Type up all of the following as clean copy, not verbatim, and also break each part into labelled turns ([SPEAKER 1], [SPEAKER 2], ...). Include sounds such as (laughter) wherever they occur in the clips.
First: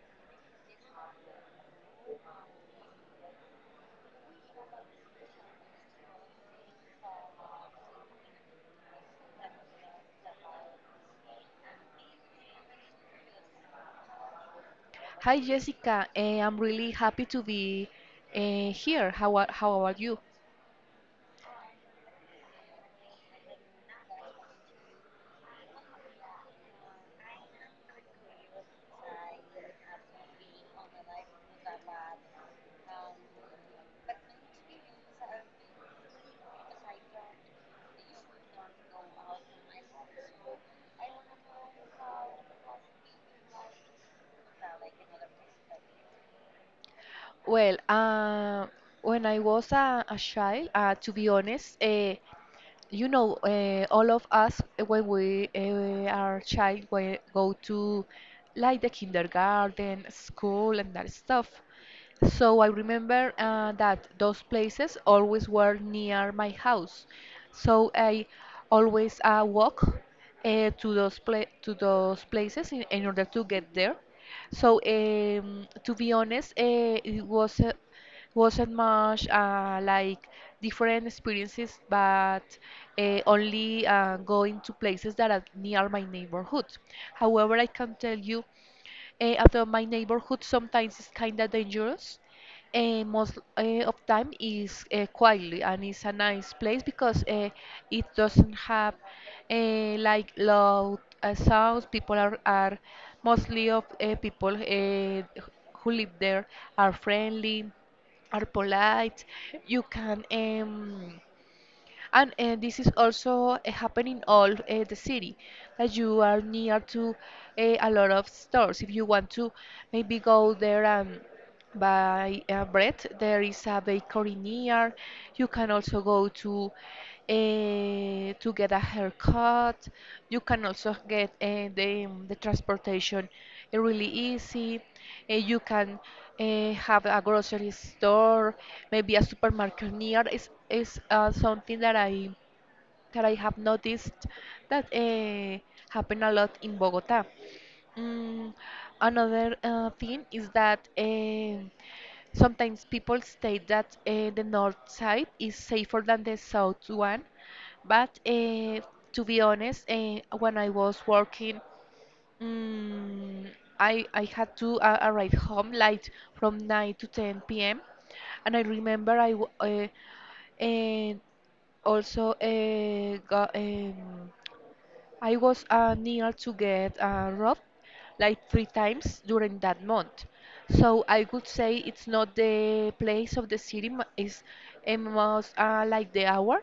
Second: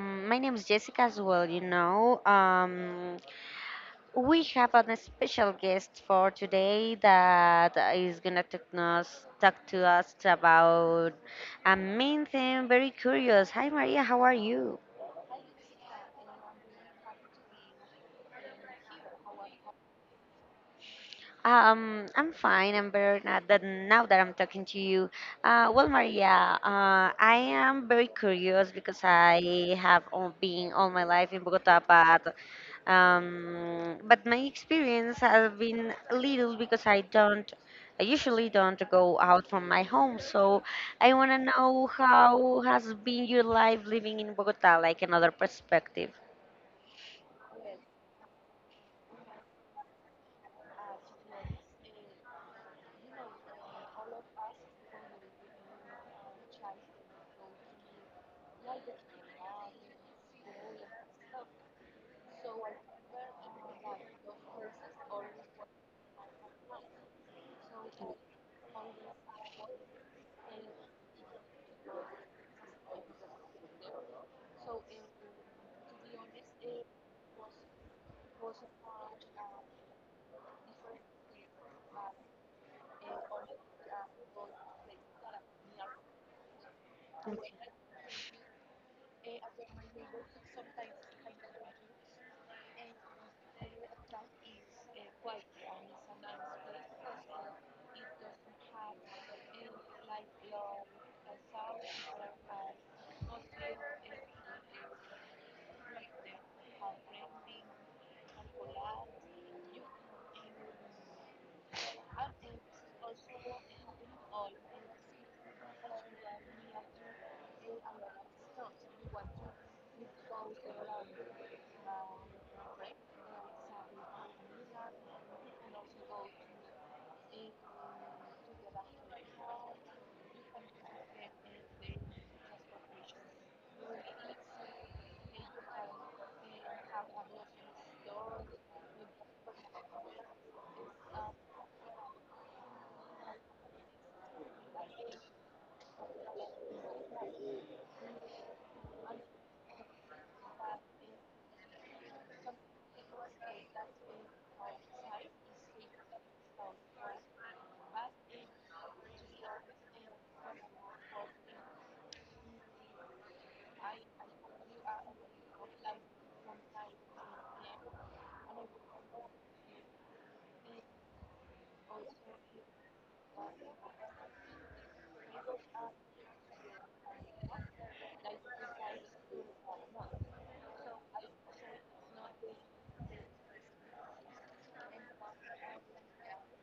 [SPEAKER 1] My name is Jessica as well, you know. We have a special guest for today that is going to talk to us about a main thing, very curious. Hi, Maria. How are you?
[SPEAKER 2] Hi Jessica, I'm really happy to be here. How about you?
[SPEAKER 1] I'm fine. I'm better now that I'm talking to you. Well, Maria, I am very curious because been all my life in Bogota, but but my experience has been little because I usually don't go out from my home. So I want to know how has been your life living in Bogota, like another perspective.
[SPEAKER 2] Well, when I was a child, to be honest, all of us when we are child, we go to like the kindergarten, school, and that stuff. So I remember that those places always were near my house. So I always walk to those pla to those places in order to get there. So, to be honest, it was a wasn't much like different experiences, but only going to places that are near my neighborhood. However, I can tell you although my neighborhood sometimes is kind of dangerous, most of time is quietly, and it's a nice place because it doesn't have like loud sounds. People are mostly of people who live there are friendly, are polite. You can and this is also happening all the city that you are near to a lot of stores if you want to maybe go there and by bread. There is a bakery near. You can also go to get a haircut. You can also get the transportation really easy. You can have a grocery store, maybe a supermarket near. Is something that I have noticed that happen a lot in Bogota. Mm, Another thing is that sometimes people state that the north side is safer than the south one, but to be honest, when I was working, mm, I had to arrive home late from 9 to 10 p.m. And I remember and also got. I was near to get robbed like three times during that month. So I would say it's not the place of the city, it's a most like the hour,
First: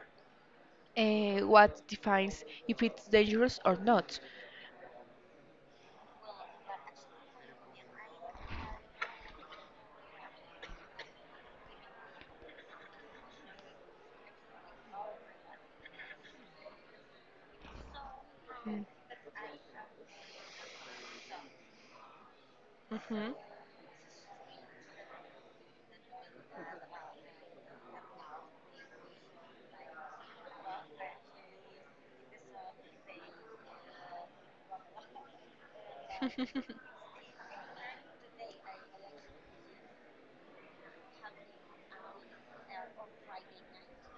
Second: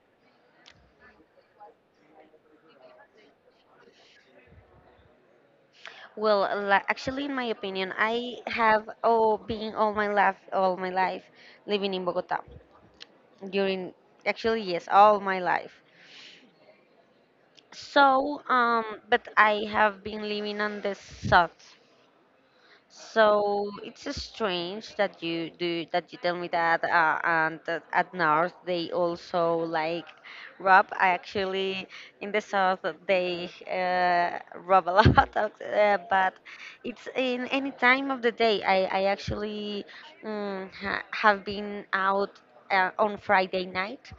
[SPEAKER 2] what defines if it's dangerous or not.
[SPEAKER 1] Well, actually, in my opinion, been living in Bogota. During Actually, yes, all my life. So, but I have been living on the south.
[SPEAKER 2] Mm-hmm.
[SPEAKER 1] So it's strange that you tell me that, and that at North they also like rob. Actually, in the South they rob a (laughs) lot, of, but it's in any time of the day. I actually ha have been out on Friday night,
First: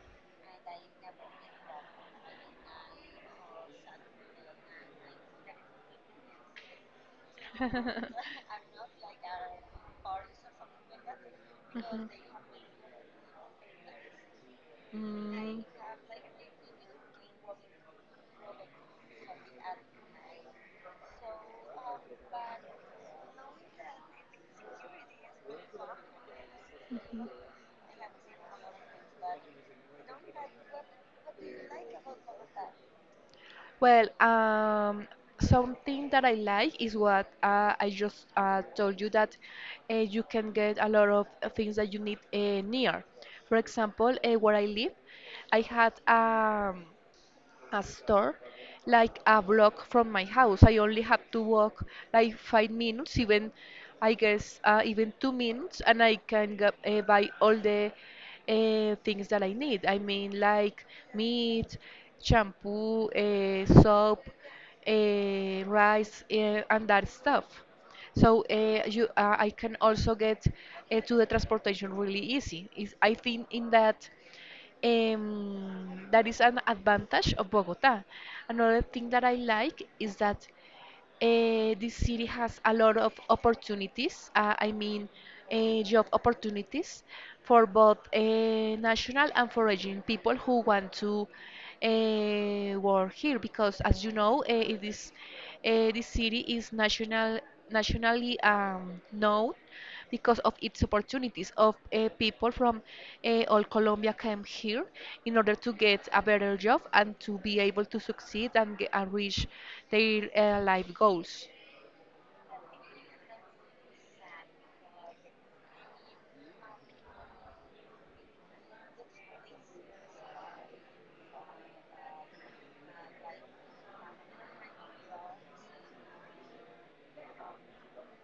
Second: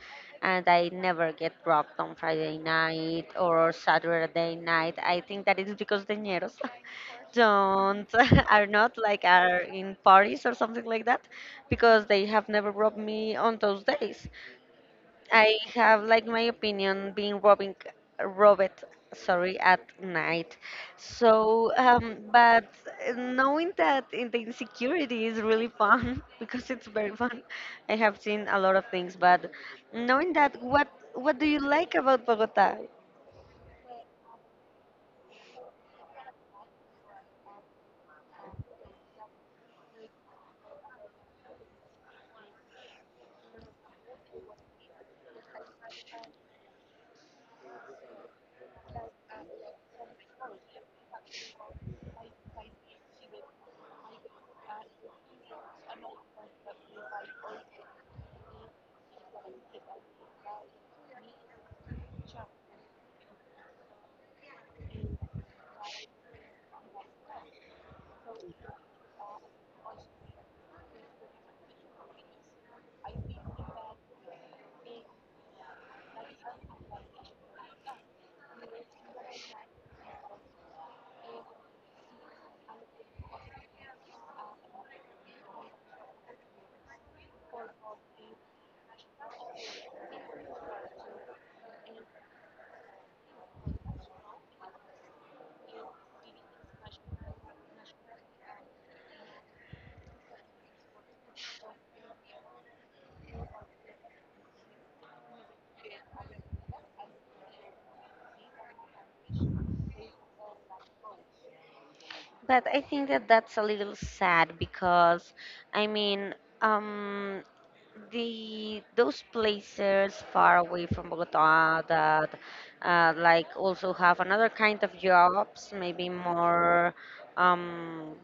[SPEAKER 1] and I never get dropped on Friday night or Saturday night. I think that is because the ñeros (laughs) don't (laughs) are not like are in parties or something like that because they have never robbed me on those days. I
[SPEAKER 2] Mm.
[SPEAKER 1] have like my opinion being robbing robbed, sorry, at night. So but knowing that in the insecurity is really fun (laughs) because it's very fun. I have seen a lot of things, but knowing that, what do you like
[SPEAKER 2] Mhm.
[SPEAKER 1] about Bogota?
[SPEAKER 2] Well, something that I like is what I just told you that you can get a lot of things that you need near. For example, where I live, I had a store like a block from my house. I only have to walk like 5 minutes, even I guess even 2 minutes, and I can go, buy all the things that I need. I mean, like meat, shampoo, soap, rice, and that stuff. So I can also get to the transportation really easy. Is, I think, in that is an advantage of Bogota. Another thing that I like is that this city has a lot of opportunities. I mean, job opportunities for both national and foreign people who want to work here. Because, as you know, it is this city is nationally known because of its opportunities of people from all Colombia came here in order to get a better job and to be able to succeed and reach their life goals.
[SPEAKER 1] But I think that that's a little sad because, I mean, um, the those places far away from Bogota that like also have another kind of jobs, um,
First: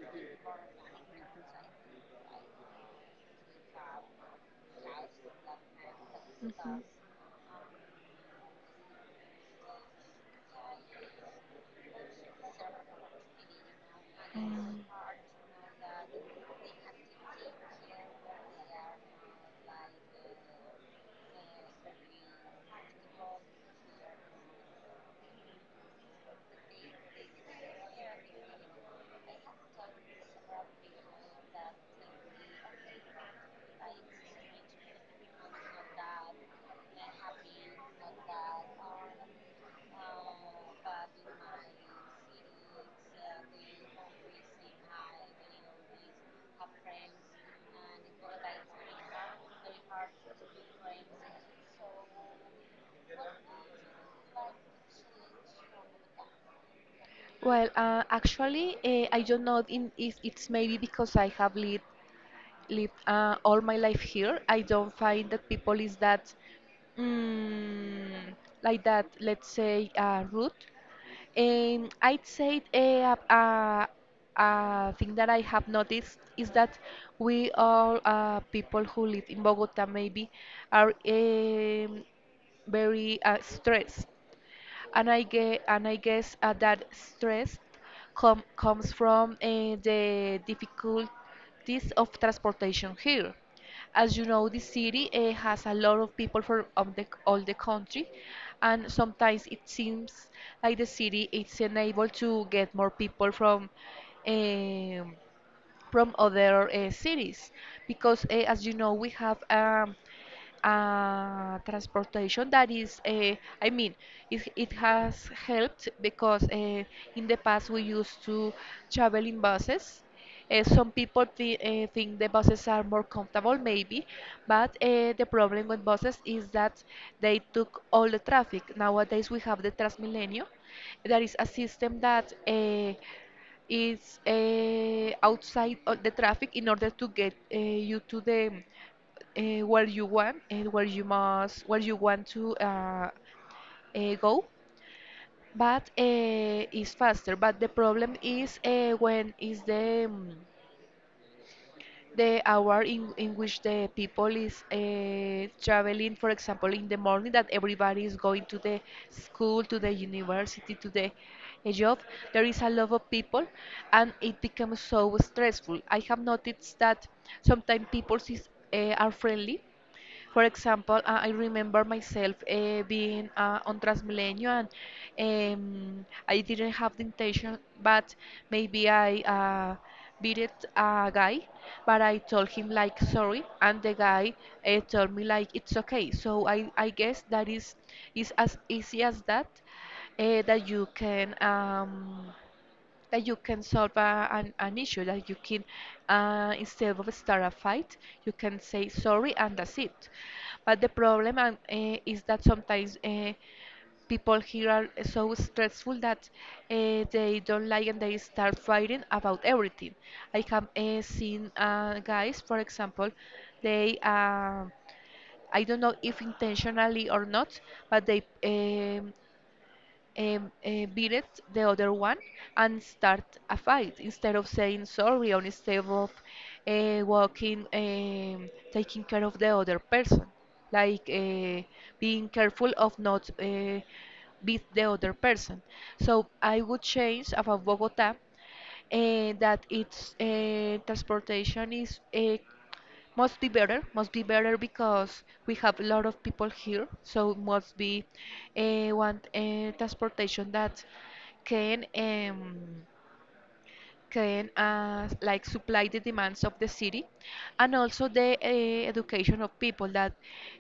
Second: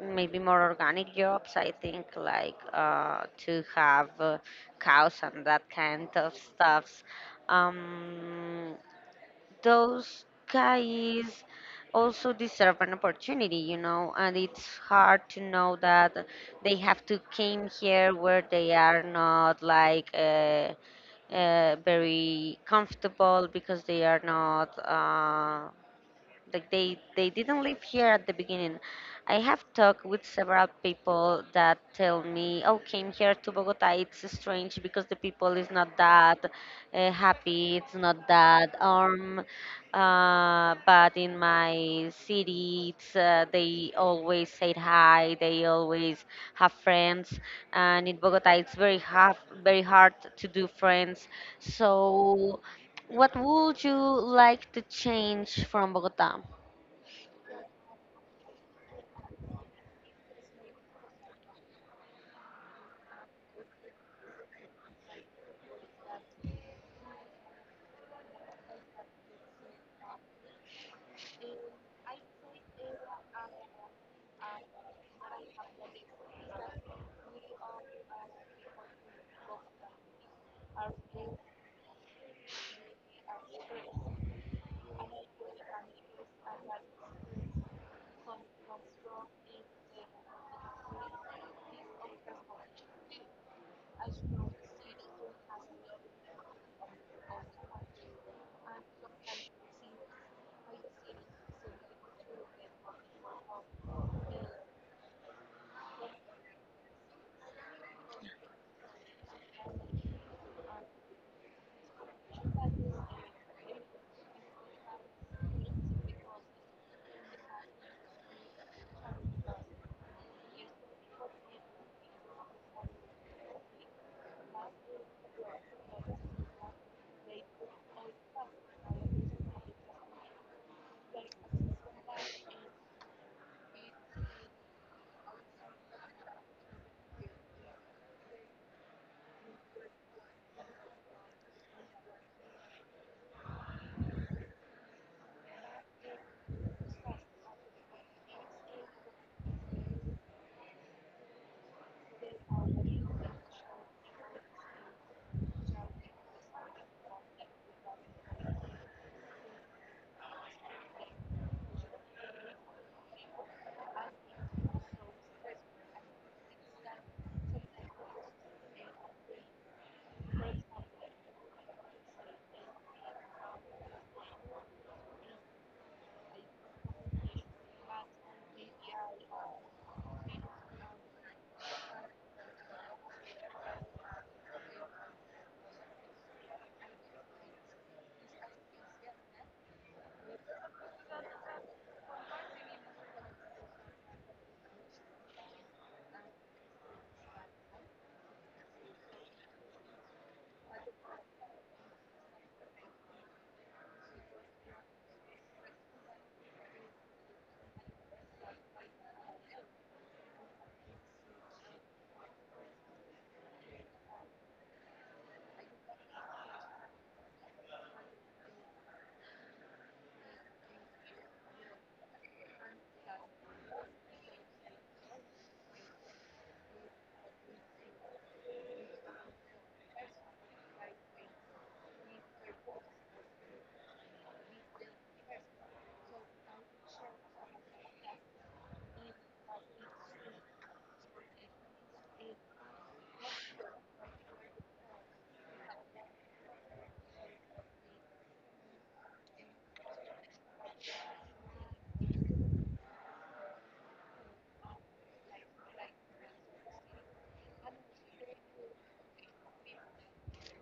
[SPEAKER 1] maybe more organic jobs. I think like to have cows and that kind of
[SPEAKER 2] Mhm.
[SPEAKER 1] stuffs. Um, those guys also deserve an opportunity, you know, and it's
[SPEAKER 2] Mm.
[SPEAKER 1] hard to know that they have to came here where they are not like very comfortable because they are not. Like they didn't live here at the beginning. I have talked with several people that tell me, "Oh, came here to Bogota, it's strange because the people is not that happy. It's not that but in my city it's, they always say hi, they always have friends, and in Bogota it's very hard, very hard to do friends." So what would you like to change from Bogota?
[SPEAKER 2] Well, actually, I don't know if it's maybe because I have live all my life here. I don't find that people is that mm, like that. Let's say rude. And I'd say a thing that I have noticed is that we all people who live in Bogota maybe are very stressed, and I get and I guess that stress comes from the difficulties of transportation here. As you know, the city has a lot of people from all the country, and sometimes it seems like the city is unable to get more people um, from other cities, because as you know, we have transportation that is I mean, it has helped because in the past we used to travel in buses. Some people think the buses are more comfortable, maybe, but the problem with buses is that they took all the traffic. Nowadays, we have the Transmilenio, that is a system that is outside of the traffic in order to get you to the where you want and where you want to go, but is faster, but the problem is when is the hour in which the people is traveling, for example, in the morning that everybody is going to the school, to the university, to the a job, there is a lot of people, and it becomes so stressful. I have noticed that sometimes people are friendly. For example, I remember myself being on Transmilenio, and I didn't have the intention, but maybe I beat it a guy, but I told him like sorry, and the guy told me like it's okay. So I guess that is as easy as that, uh, that you can um, that you can solve an issue, that you can, instead of start a fight, you can say sorry and that's it. But the problem, is that sometimes people here are so stressful that they don't like and they start fighting about everything. I have seen guys, for example, they. I don't know if intentionally or not, but they beated the other one and start a fight instead of saying sorry or instead of walking, taking care of the other person, like being careful of not beat the other person. So I would change about Bogota that its transportation is must be better, must be better, because we have a lot of people here, so must be one transportation that can um, can like supply the demands of the city, and also the education of people, that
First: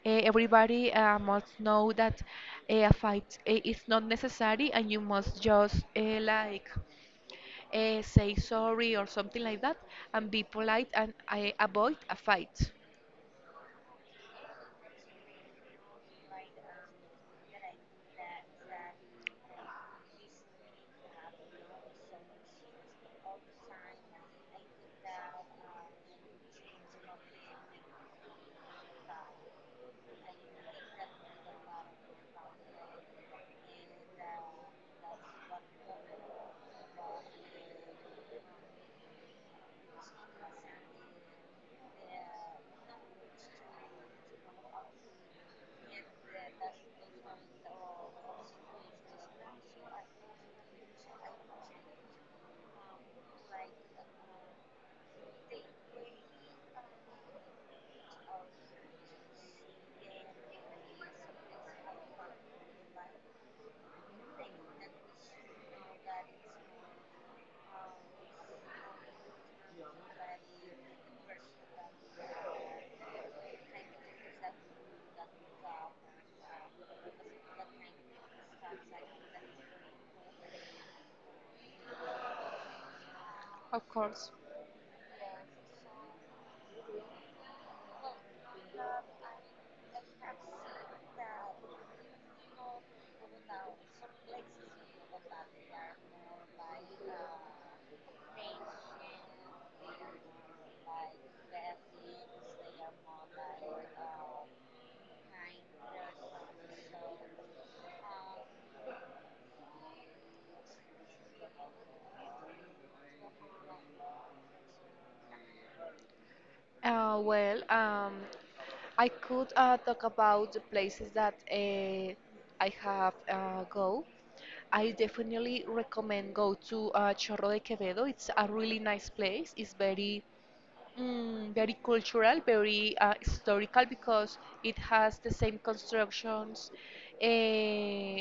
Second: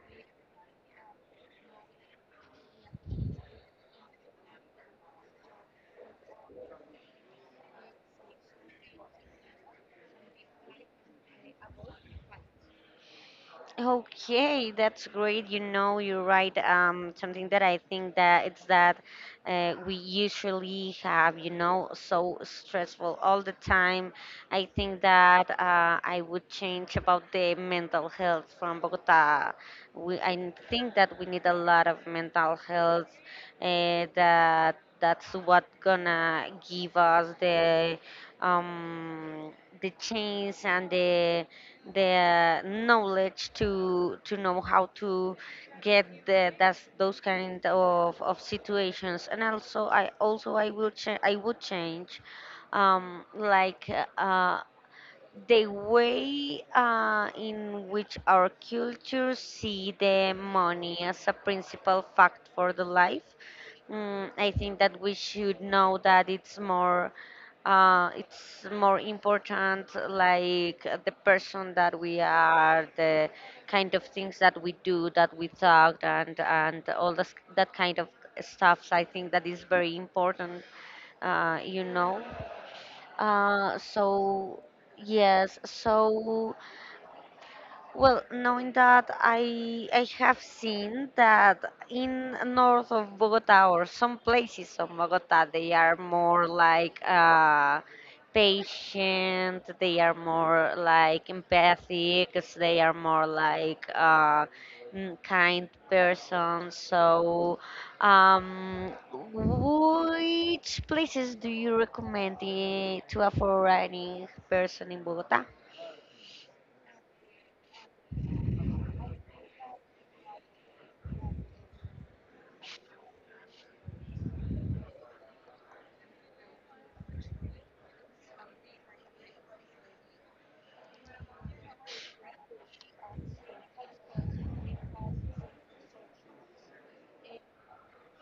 [SPEAKER 2] everybody must know that a fight is not necessary, and you must just like say sorry or something like that, and be polite and avoid a fight.
[SPEAKER 1] Okay, that's great. You know, you're right. Something that I think that it's that we usually have, you know, so stressful all the time. I think that I would change about the mental health from Bogota. I think that we need a lot of mental health. That that's what gonna give us um, the change and the knowledge to know how to get that's those kind of situations. And also I will cha- I would change um, like uh, the way in which our culture see the money as a principal fact for the life. I think that we should know that it's more important, like the person that we are, the kind of things that we do, that we talk, and all this, that kind of stuff. I think that is very important, you know,
[SPEAKER 2] Of course.
[SPEAKER 1] so. Yes, so, well, knowing that I have seen that in north of Bogota or some places of Bogota they are more like patient, they are more like empathic, they are more like kind person. So, um, which places do you recommend, eh, to a foreign person in Bogota?
[SPEAKER 2] Well, I could talk about the places that I have go. I definitely recommend go to Chorro de Quevedo. It's a really nice place. It's very, very cultural, very historical, because it has the same constructions uh,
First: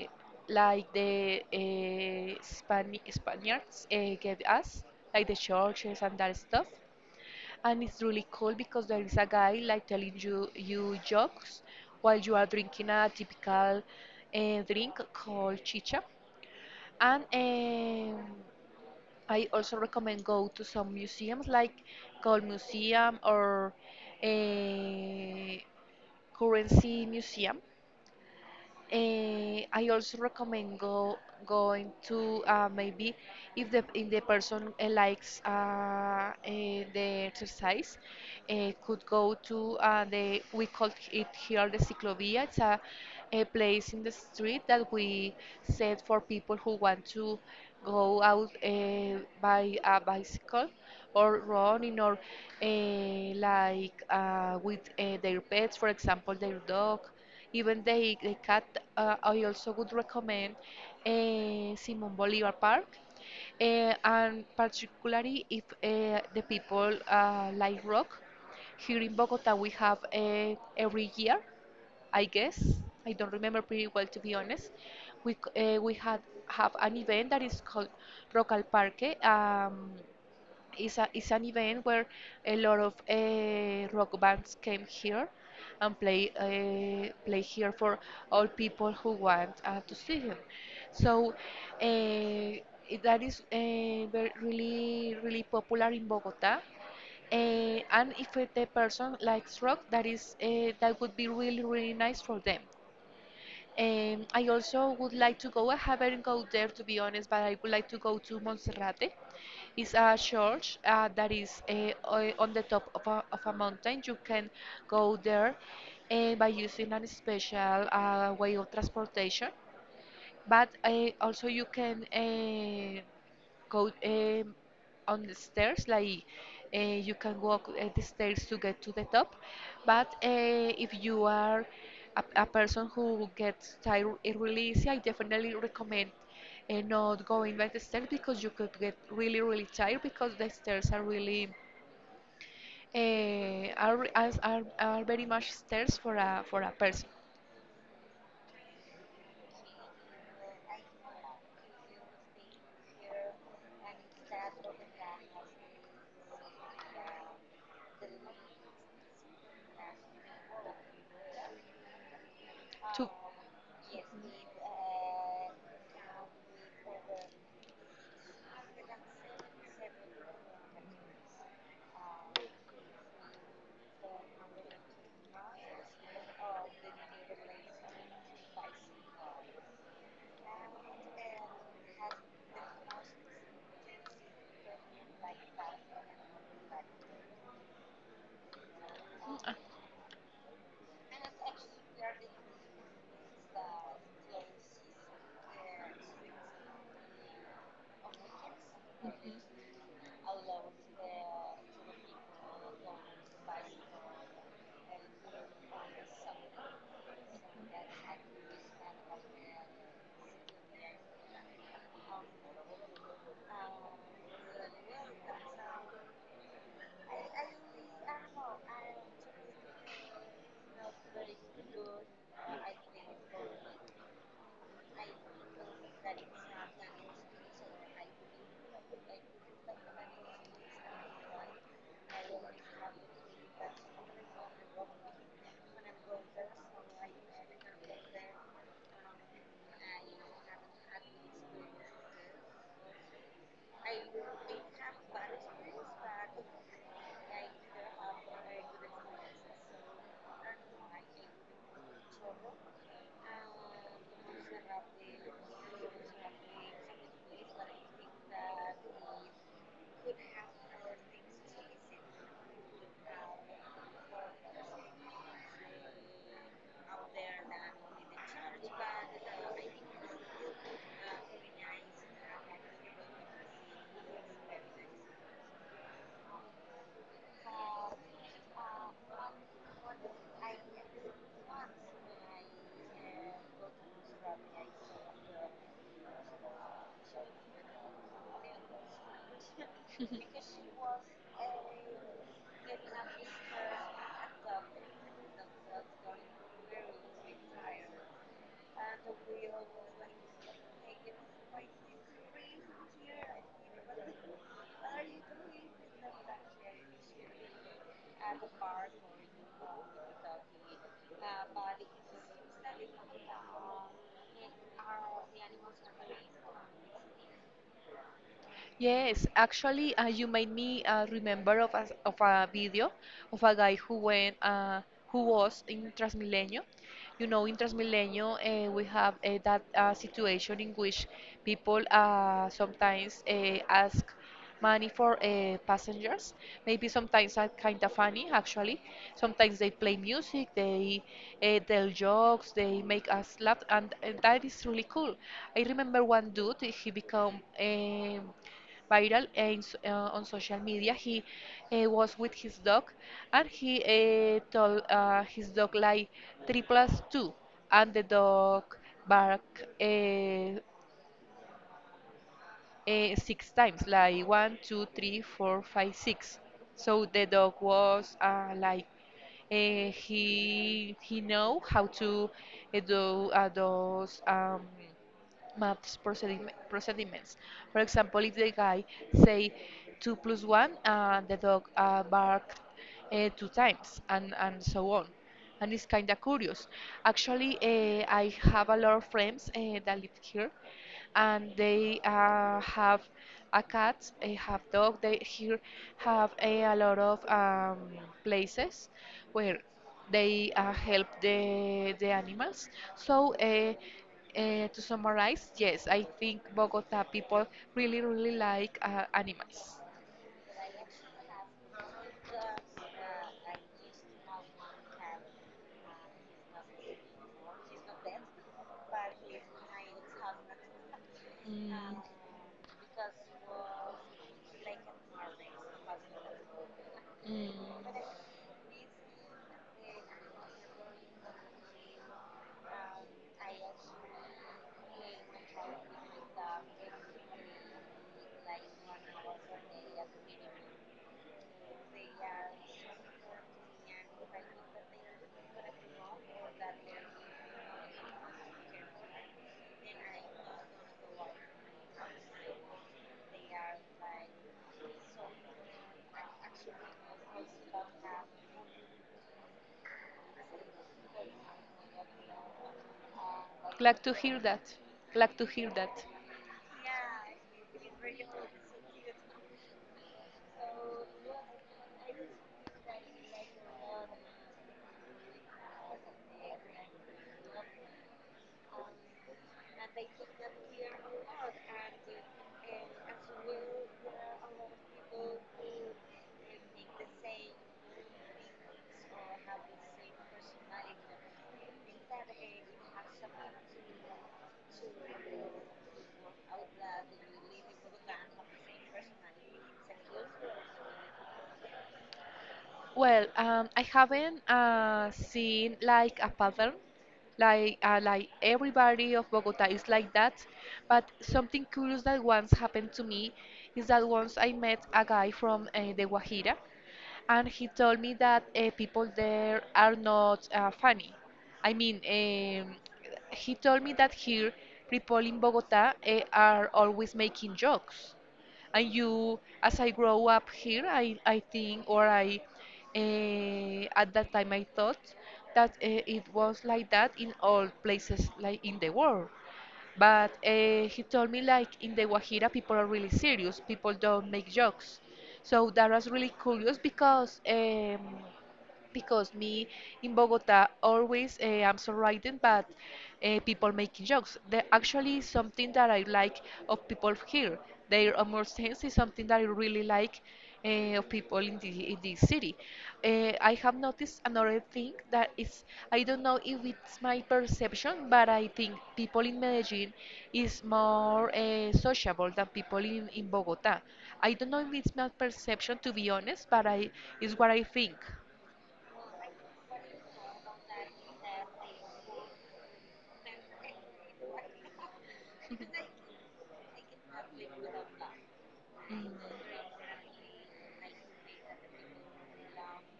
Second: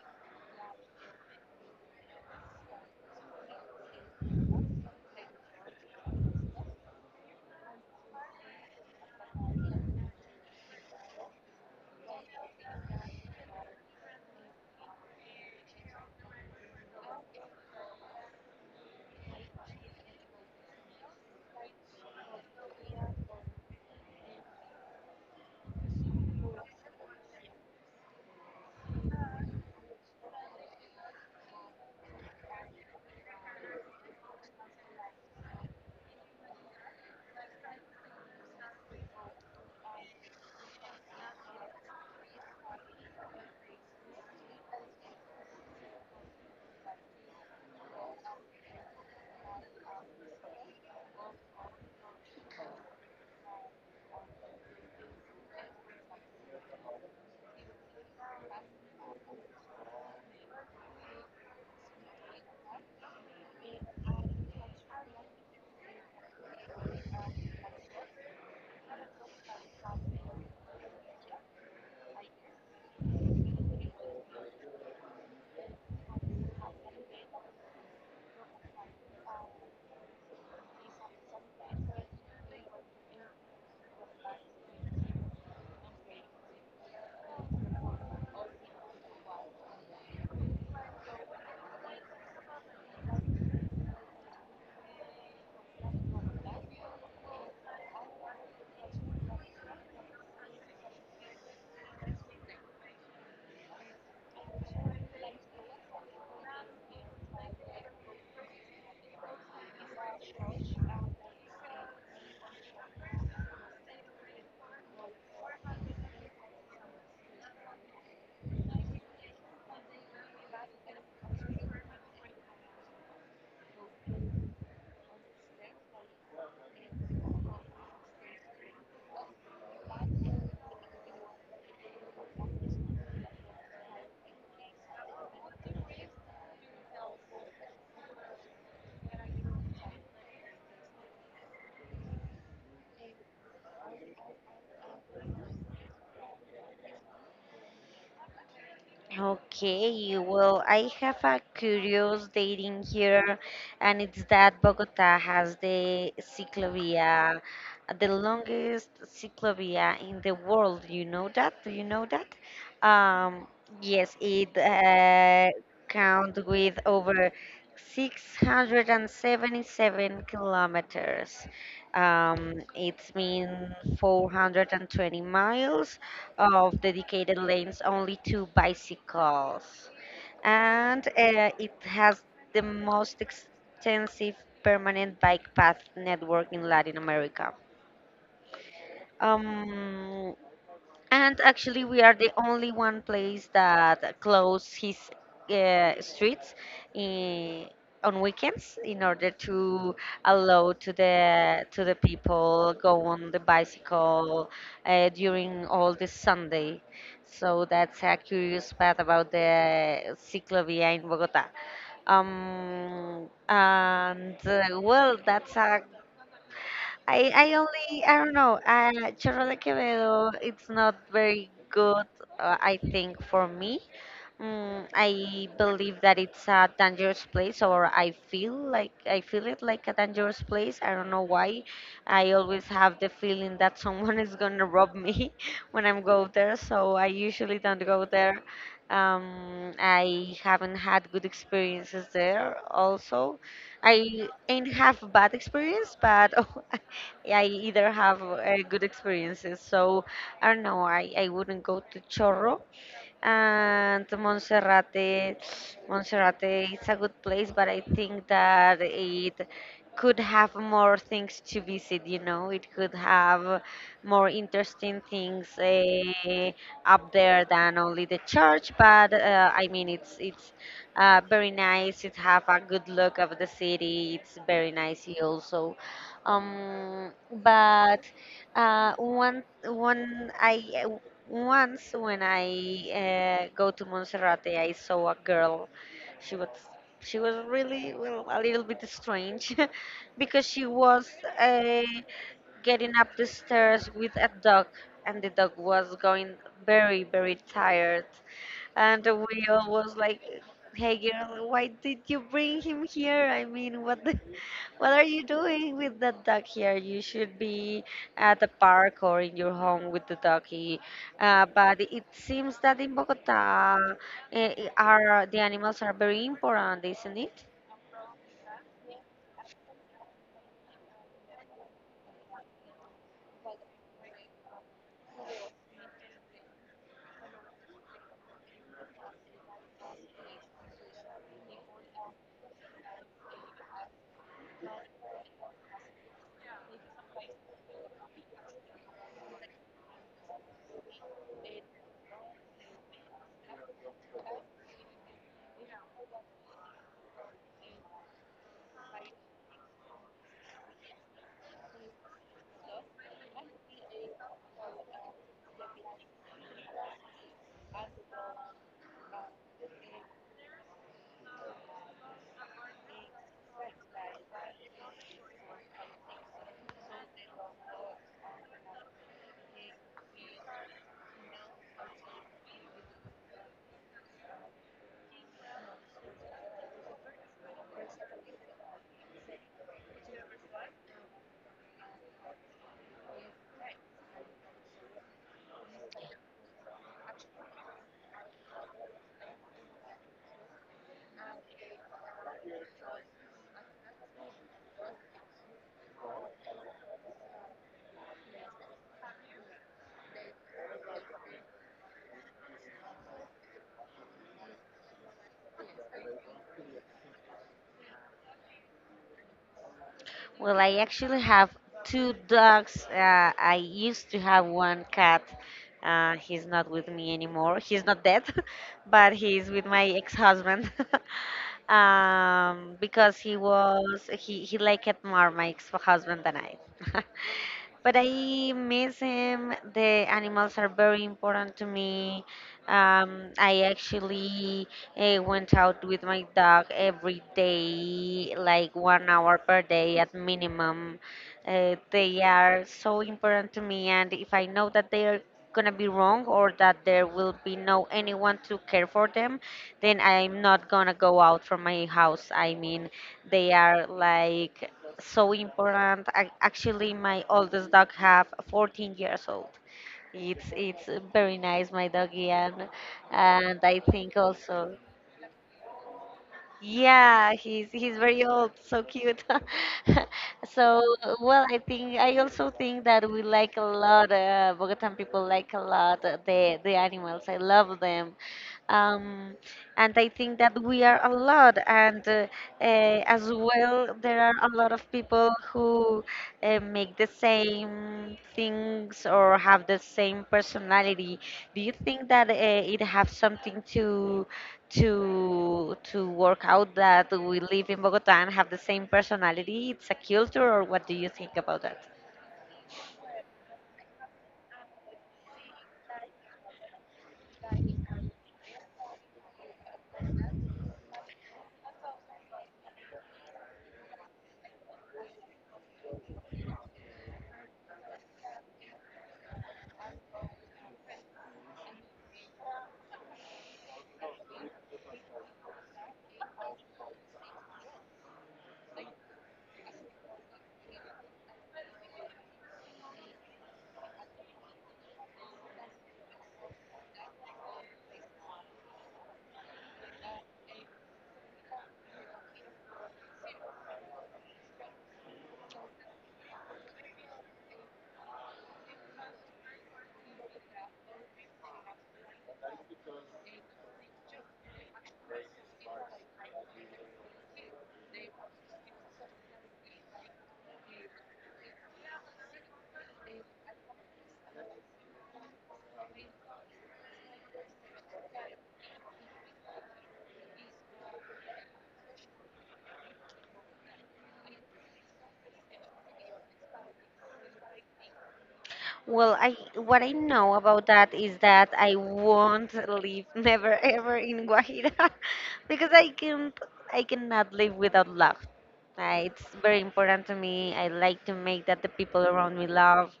[SPEAKER 2] like the Spaniards gave us, like the churches and that stuff. And it's really cool because there is a guy like telling you jokes while you are drinking a typical drink called chicha. And I also recommend go to some museums like Gold Museum or a currency museum. I also recommend go going to maybe if the person likes the exercise, could go to the we call it here the ciclovia. It's a place in the street that we set for people who want to go out by a bicycle or running or like with their pets, for example, their dog. Even they cut, I also would recommend Simon Bolivar Park. And particularly if the people like rock. Here in Bogota, we have every year, I guess. I don't remember pretty well, to be honest. We had have an event that is called Rock al Parque. It's an event where a lot of rock bands came here and play here for all people who want to see him. So uh, that is really really popular in Bogota. And if it- the person likes rock, that would be really really nice for them. I also would like to go. I haven't go there, to be honest, but I would like to go to Monserrate. It's a church that is on the top of of a mountain. You can go there by using a special way of transportation. But Also you can go on the stairs, like you can walk the stairs to get to the top. But if you are a person who gets tired, really easy, I definitely recommend not going by the stairs because you could get really really tired because the stairs are really are, are very much stairs for a person.
[SPEAKER 1] Okay, well, I have a curious dating here, and it's that Bogota has the ciclovia, the longest ciclovia in the world. You know that? Do you know that?
[SPEAKER 2] To.
[SPEAKER 1] Um, yes, it count with over 677 kilometers. It means 420 miles of dedicated lanes only to bicycles. And it has the most extensive permanent bike path network in Latin America.
[SPEAKER 2] Mm,
[SPEAKER 1] Um, and actually, we are the only one place that close his streets in, on weekends in order to allow to the people go on the bicycle during all the Sunday. So that's a curious part about the ciclovia in Bogota. And well, that's a I only I don't know. Chorro de Quevedo, it's not very good. I think for me, I believe that it's a dangerous place, or I feel like I feel it like a dangerous place. I don't know why. I always have the feeling that someone (laughs) is gonna rob me (laughs) when I'm go there, so I usually don't go there. I haven't had good experiences there. Also, I ain't have bad experience, but (laughs) oh, I either have good experiences. So I don't know. I wouldn't go to Chorro and Monserrate. Monserrate is a good place, but I think that it could have more things to visit. You know, it could have more interesting things up there than only the church. But I mean, it's very nice. It have a good look of the city. It's very nice also. Um, but one one I Once when I go to Montserrat, I saw a girl. She was she was really, well, a little bit strange (laughs) because she was uh, getting up the stairs with a dog, and the dog was going very, very tired. And we all was like, "Hey girl, why did you bring him here? I mean, (laughs) what are you doing with that dog here? You should be at the park or in your home with the doggy." But it seems that in Bogota, uh, are the animals are very important, isn't it?
[SPEAKER 2] yes, actually, you made me remember of a video of a guy who went who was in Transmilenio. You know, in Transmilenio, we have that situation in which people sometimes ask money for passengers. Maybe sometimes are kind of funny, actually. Sometimes they play music, they tell jokes, they make us laugh, and that is really cool. I remember one dude. He became viral on social media. He was with his dog, and he told his dog, like, three plus two, and the dog bark uh, six times, like one, two, three, four, five, six. So the dog was like he know how to do those maths procediments. For example, if the guy say two plus one, the dog barked two times, and so on. And it's kind of curious. Actually, I have a lot of friends that live here, and they have a cat, they have dog. They here have a lot of places where they help the animals. So. To summarize, yes, I think Bogota people really, really like animals.
[SPEAKER 1] Well, I actually have two dogs. I used to have one cat. He's not with me anymore. He's not dead, (laughs) but he's with my ex-husband. (laughs)
[SPEAKER 2] Mm.
[SPEAKER 1] Because he was he liked it more my ex-husband than I. (laughs)
[SPEAKER 2] Mm.
[SPEAKER 1] But I miss him. The animals are very important to me. I actually, I went out with my dog every day, like 1 hour per day at minimum. They are so important to me, and if I know that they are gonna be wrong or that there will be no anyone to care for them, then I'm not gonna go out from my house. I mean, they are like so important. I, actually, my oldest dog have 14 years old. It's very nice, my doggy, and I
[SPEAKER 2] Glad to
[SPEAKER 1] think
[SPEAKER 2] hear that.
[SPEAKER 1] also.
[SPEAKER 2] Glad to hear that.
[SPEAKER 1] Yeah, he's very old, so cute. (laughs) So, well, I think, I also think that we like a lot. Bogotan people like a lot the animals. I love them. Um, and I think that we are a lot, and uh, as well, there are a lot of people who make the same things or have the same personality. Do you think that it has something to work out that we live in Bogota and have the same personality? It's a culture, or what do you think about that?
[SPEAKER 2] Well, I haven't seen like a pattern, like everybody of Bogota is like that. But something curious that once happened to me is that once I met a guy from the Guajira, and he told me that people there are not funny. I mean, he told me that here people in Bogota are always making jokes. And you, as I grow up here, I think, or at that time I thought that it was like that in all places, like, in the world. But he told me, like, in the Guajira people are really serious. People don't make jokes. So that was really curious because because me in Bogota always I'm surrounded by people making jokes. There actually something that I like of people here. Their humor sense is something that I really like of people in the in this city. I have noticed another thing that is, I don't know if it's my perception, but I think people in Medellin is more sociable than people in Bogota. I don't know if it's my perception, to be honest, but I is what I think.
[SPEAKER 1] Well, I, what I know about that is that I won't live (laughs) never ever in Guajira (laughs) because I cannot live without love.
[SPEAKER 2] Mm.
[SPEAKER 1] It's very important to me. I like to make that the people around me love.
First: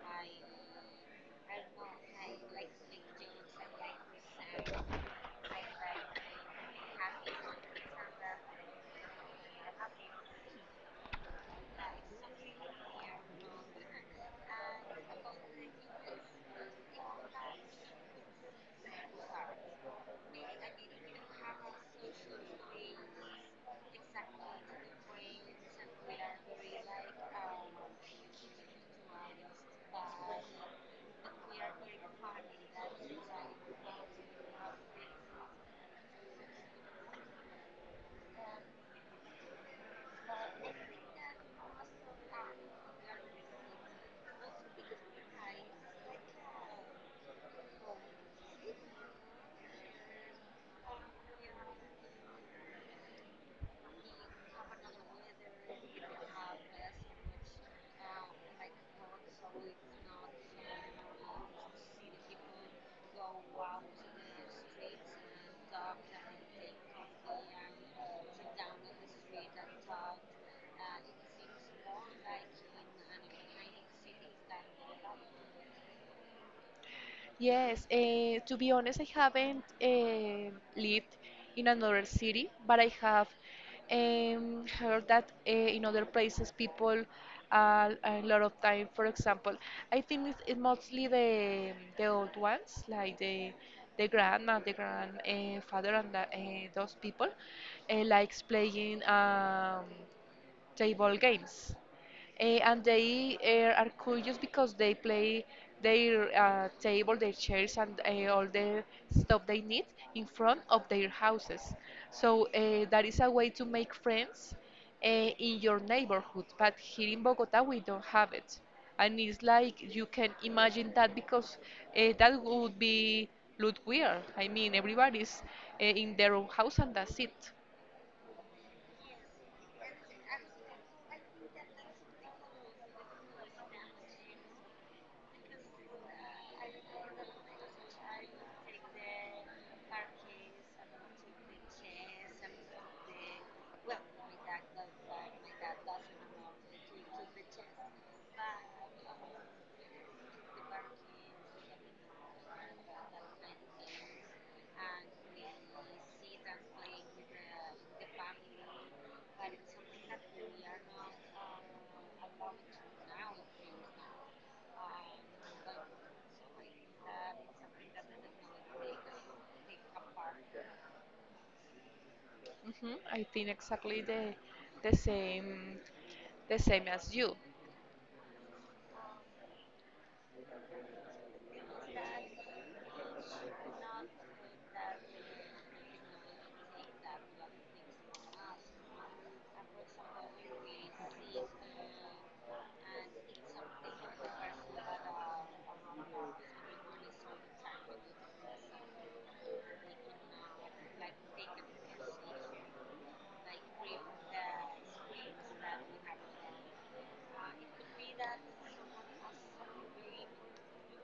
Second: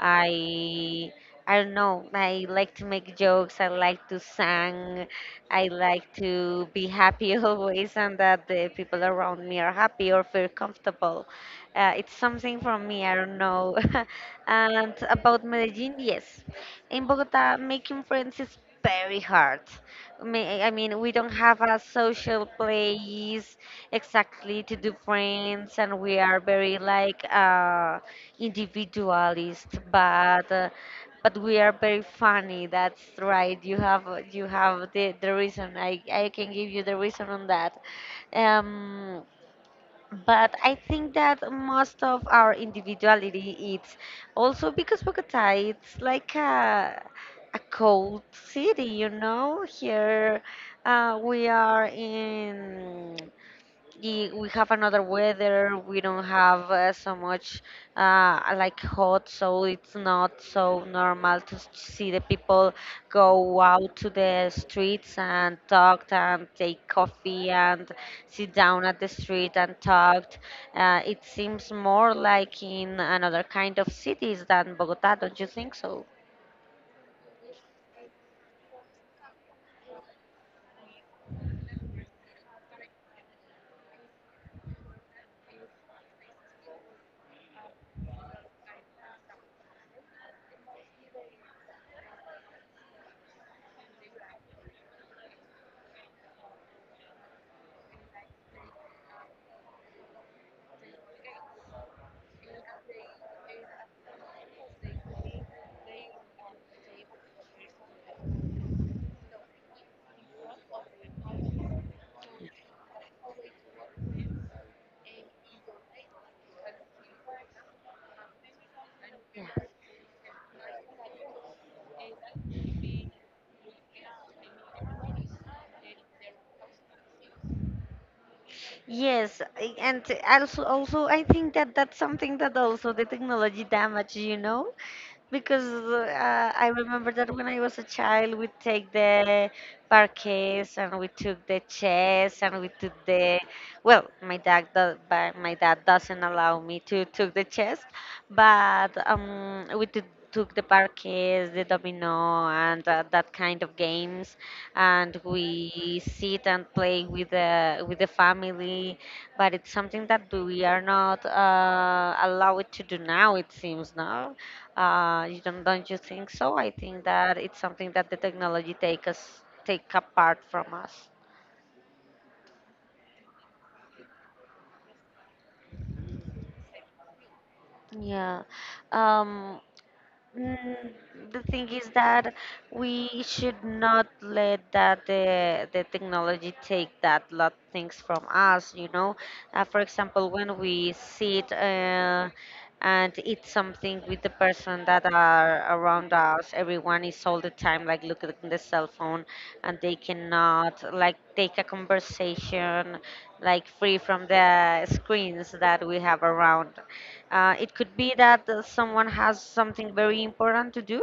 [SPEAKER 1] I I don't know. I like to make jokes. I like to sing. I like to be happy (laughs) always, and that the people around me are happy or feel comfortable. It's something from me. I don't know. (laughs) And about Medellin, yes. In Bogota, making friends is very hard. I mean, we don't have a social place exactly to do friends, and we are very like individualist, but we are very funny. That's right. You have the reason. I can give you the reason on that. Um, but I think that most of our individuality, it's also because Bogota it's like a cold city, you know. Here we are in we have another weather. We don't have so much like hot, so it's not so normal to see the people go out to the streets and talk and take coffee and sit down at the street and talk. Uh, it seems more like in another kind of cities than Bogota, don't you think so?
[SPEAKER 2] Yes, to be honest, I haven't lived in another city, but I have heard that in other places people are a lot of time. For example, I think it's mostly the old ones, like the grandma, the grandfather, and those people likes playing table games and they are curious because they play their table, their chairs, and all the stuff they need in front of their houses. So that is a way to make friends in your neighborhood. But here in Bogota, we don't have it, and it's like you can imagine that because that would be look weird. I mean, everybody's in their own house, and that's it.
[SPEAKER 1] Yes, and also, also I think that that's something that also the technology damage, you know, because I remember that when I was a child, we take the parquets and we took the chess and we took the well, my dad do, but my dad doesn't allow me to took the chess, but we took took the parquets, the domino, and that kind of games, and we sit and play with the family. But it's something that we are not allowed to do now, it seems no. Uh, you don't you think so? I think that it's something that the technology take us take apart from us.
[SPEAKER 2] Mhm. I think exactly the same the same as you.
[SPEAKER 1] Yeah. um Mm, the thing is that we should not let that the technology take that lot things from us, you know. For example, when we sit and eat something with the person that are around us, everyone is all the time like looking at the cell phone, and they cannot like take a conversation like free from the screens that we have around. It could be that someone has something very important to do.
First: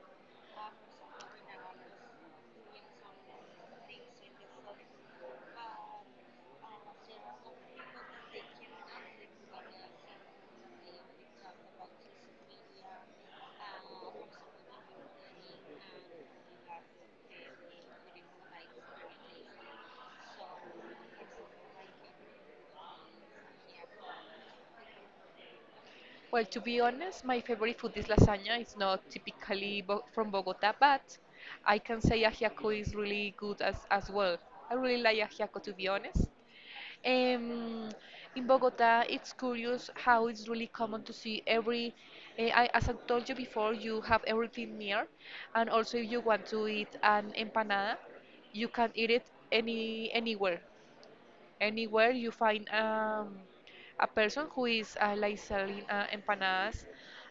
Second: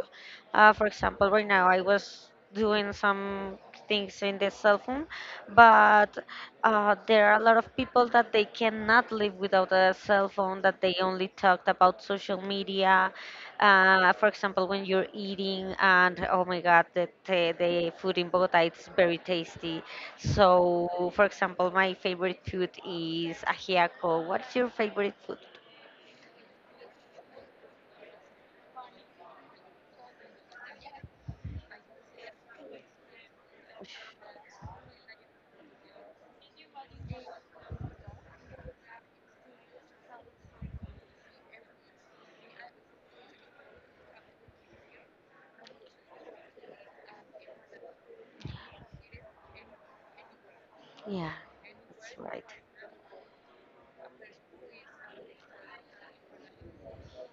[SPEAKER 1] For example, right now I was doing some things in the cell phone, but there are a lot of people that they cannot not live without a cell phone, that they only talked about social media. For example, when you're eating, and oh my God, the food in Bogota it's very tasty. So, for example, my favorite food is ajiaco. What's your favorite food?
[SPEAKER 2] Well, to be honest, my favorite food is lasagna. It's not typically bo from Bogota, but I can say ajiaco is really good as well. I really like ajiaco, to be honest. Um, in Bogota, it's curious how it's really common to see every. Eh, I, as I told you before, you have everything near, and also if you want to eat an empanada, you can eat it any anywhere.
[SPEAKER 1] Yeah,
[SPEAKER 2] Anywhere
[SPEAKER 1] that's
[SPEAKER 2] you
[SPEAKER 1] right.
[SPEAKER 2] find a person who is like, selling empanadas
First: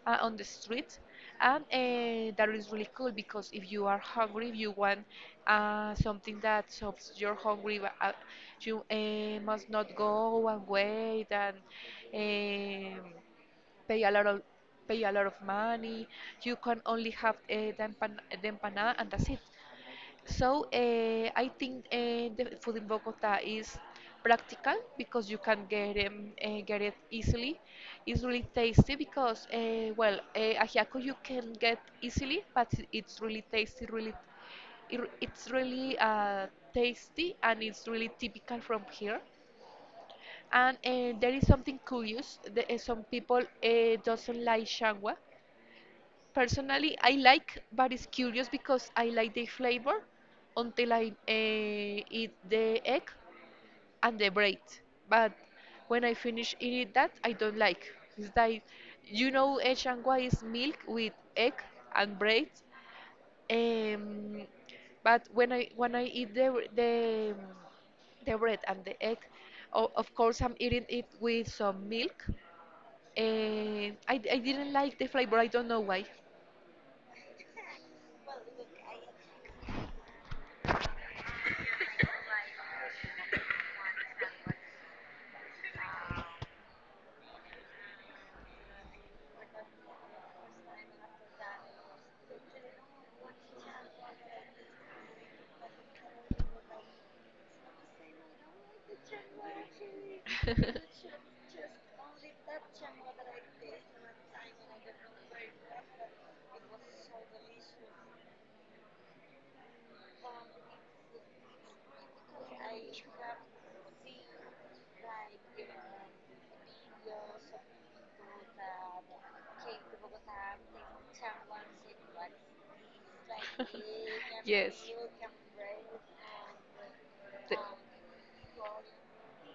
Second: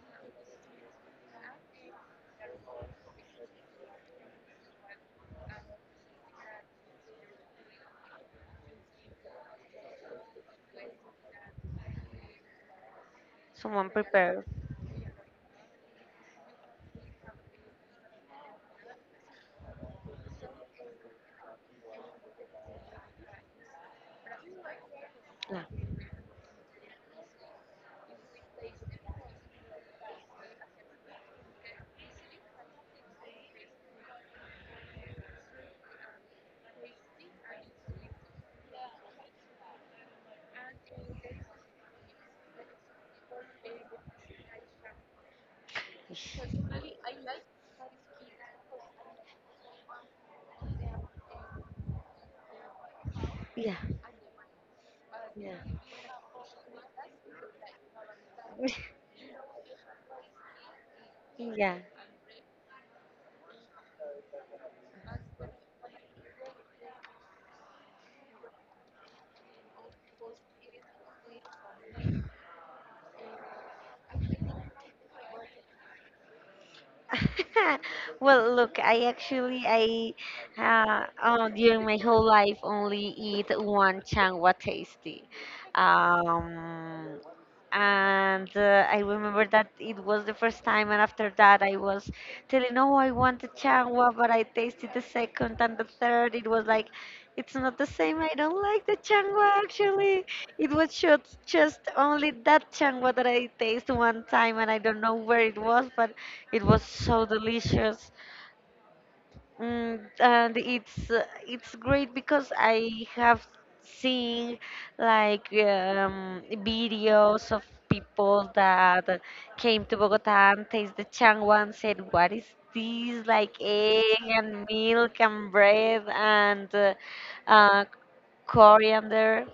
[SPEAKER 2] on the street, and that is really cool because if you are hungry, if you want something that solves your hungry, but, you must not go and wait and um
[SPEAKER 1] Someone
[SPEAKER 2] pay a lot of
[SPEAKER 1] prepare.
[SPEAKER 2] pay a lot of money. You can only have the empanada, and that's it. So I think the food in Bogota is practical because you
[SPEAKER 1] Yeah,
[SPEAKER 2] can get it easily. It's really tasty because well, ajiaco you can get easily, but it- it's really tasty. Really, it, it's really tasty, and it's really typical from here. And there is something curious. The, some people doesn't like shangwa. Personally, I like, but it's curious because I like the flavor until I eat the egg
[SPEAKER 1] yeah,
[SPEAKER 2] and the bread. But
[SPEAKER 1] yeah,
[SPEAKER 2] when I finish eating that, I don't like. It's like, you know, H&Y is milk with egg
[SPEAKER 1] (laughs) yeah.
[SPEAKER 2] and bread. Um, but when I eat the bread and the egg, o- of course I'm eating it with some milk. And I didn't like the flavor. I don't know why.
[SPEAKER 1] (laughs) Well, look, I actually I oh, during my whole life only eat one changwa tasty. Um, and I remember that it was the first time, and after that I was telling, no, I want the changwa, but I tasted the second and the third. It was like, it's not the same. I don't like the changwa actually. It was just only that changwa that I tasted one time, and I don't know where it was, but it was so delicious.
[SPEAKER 2] (laughs)
[SPEAKER 1] Mm, and it's great because I have seen like videos of people that came to Bogota and taste the changua and said, "What is this? Like egg and
[SPEAKER 2] yes.
[SPEAKER 1] milk and bread and
[SPEAKER 2] The-
[SPEAKER 1] uh, coriander."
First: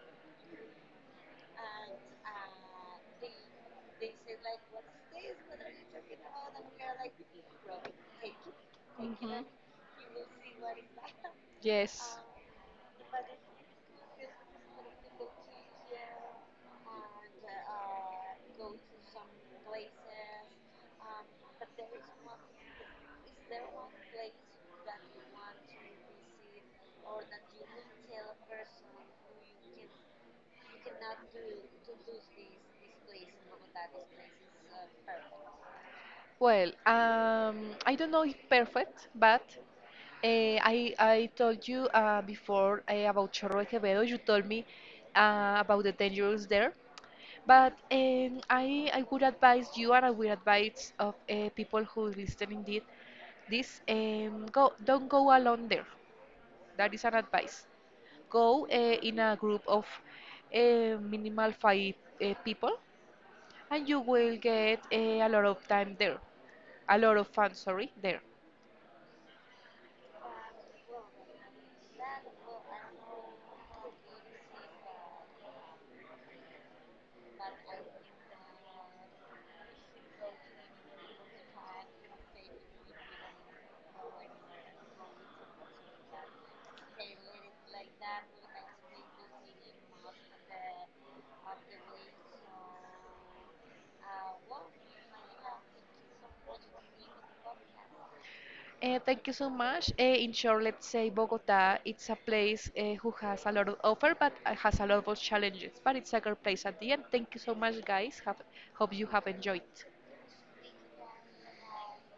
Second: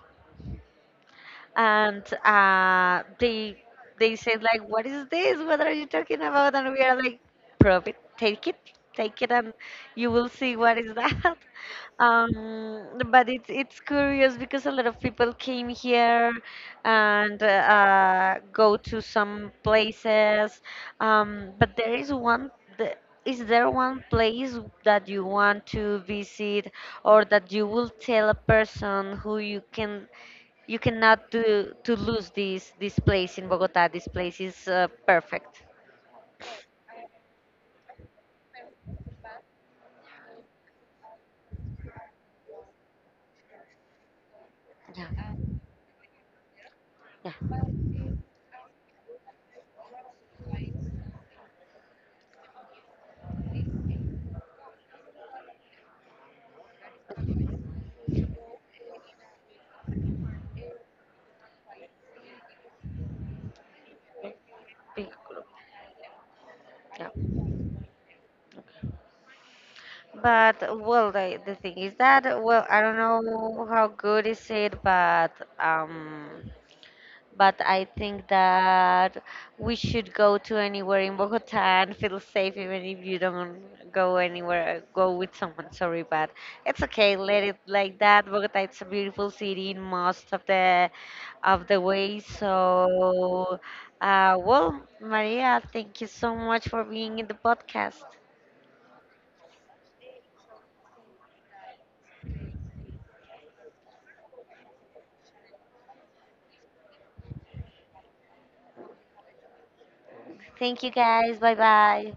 [SPEAKER 1] And they said like, "What is this? What are you talking about?" And we are like, "Prove it. Take it. Take it,
[SPEAKER 2] Mhm.
[SPEAKER 1] and you will see what is that." (laughs)
[SPEAKER 2] Yes.
[SPEAKER 1] But it's curious because a lot of people came here and go to some places. But there is one. The, is there one place that you want to visit, or that you will tell a person who you can you cannot to to lose this place in Bogota? This place is perfect.
[SPEAKER 2] Well, I don't know if perfect, but I told you before about Chorro de Quevedo. You told me
[SPEAKER 1] Yeah,
[SPEAKER 2] about the dangers there,
[SPEAKER 1] yeah,
[SPEAKER 2] but I would advise you, and I would advise of people who listening did this go don't go alone there. That is an advice. Go in a group of minimal five people, and you will get
[SPEAKER 1] big-,
[SPEAKER 2] a lot of time there, a
[SPEAKER 1] yeah.
[SPEAKER 2] lot of fun, sorry, there.
[SPEAKER 1] But well, the thing is that, well, I don't know how good is it, um, but I think that we should go to anywhere in Bogota and feel safe, even if you don't go anywhere, go with someone. Sorry, but it's okay. Let it like that. Bogota, it's a beautiful city in most of the way. So, well, Maria, thank you so much for being in the podcast.
[SPEAKER 2] Thank you so much. In short, let's say Bogota, it's a place who has a lot of offer, but has a lot of challenges. But it's a great place at the end. Thank you so much, guys. Have, hope you have enjoyed.
[SPEAKER 1] Thank you, guys. Bye bye.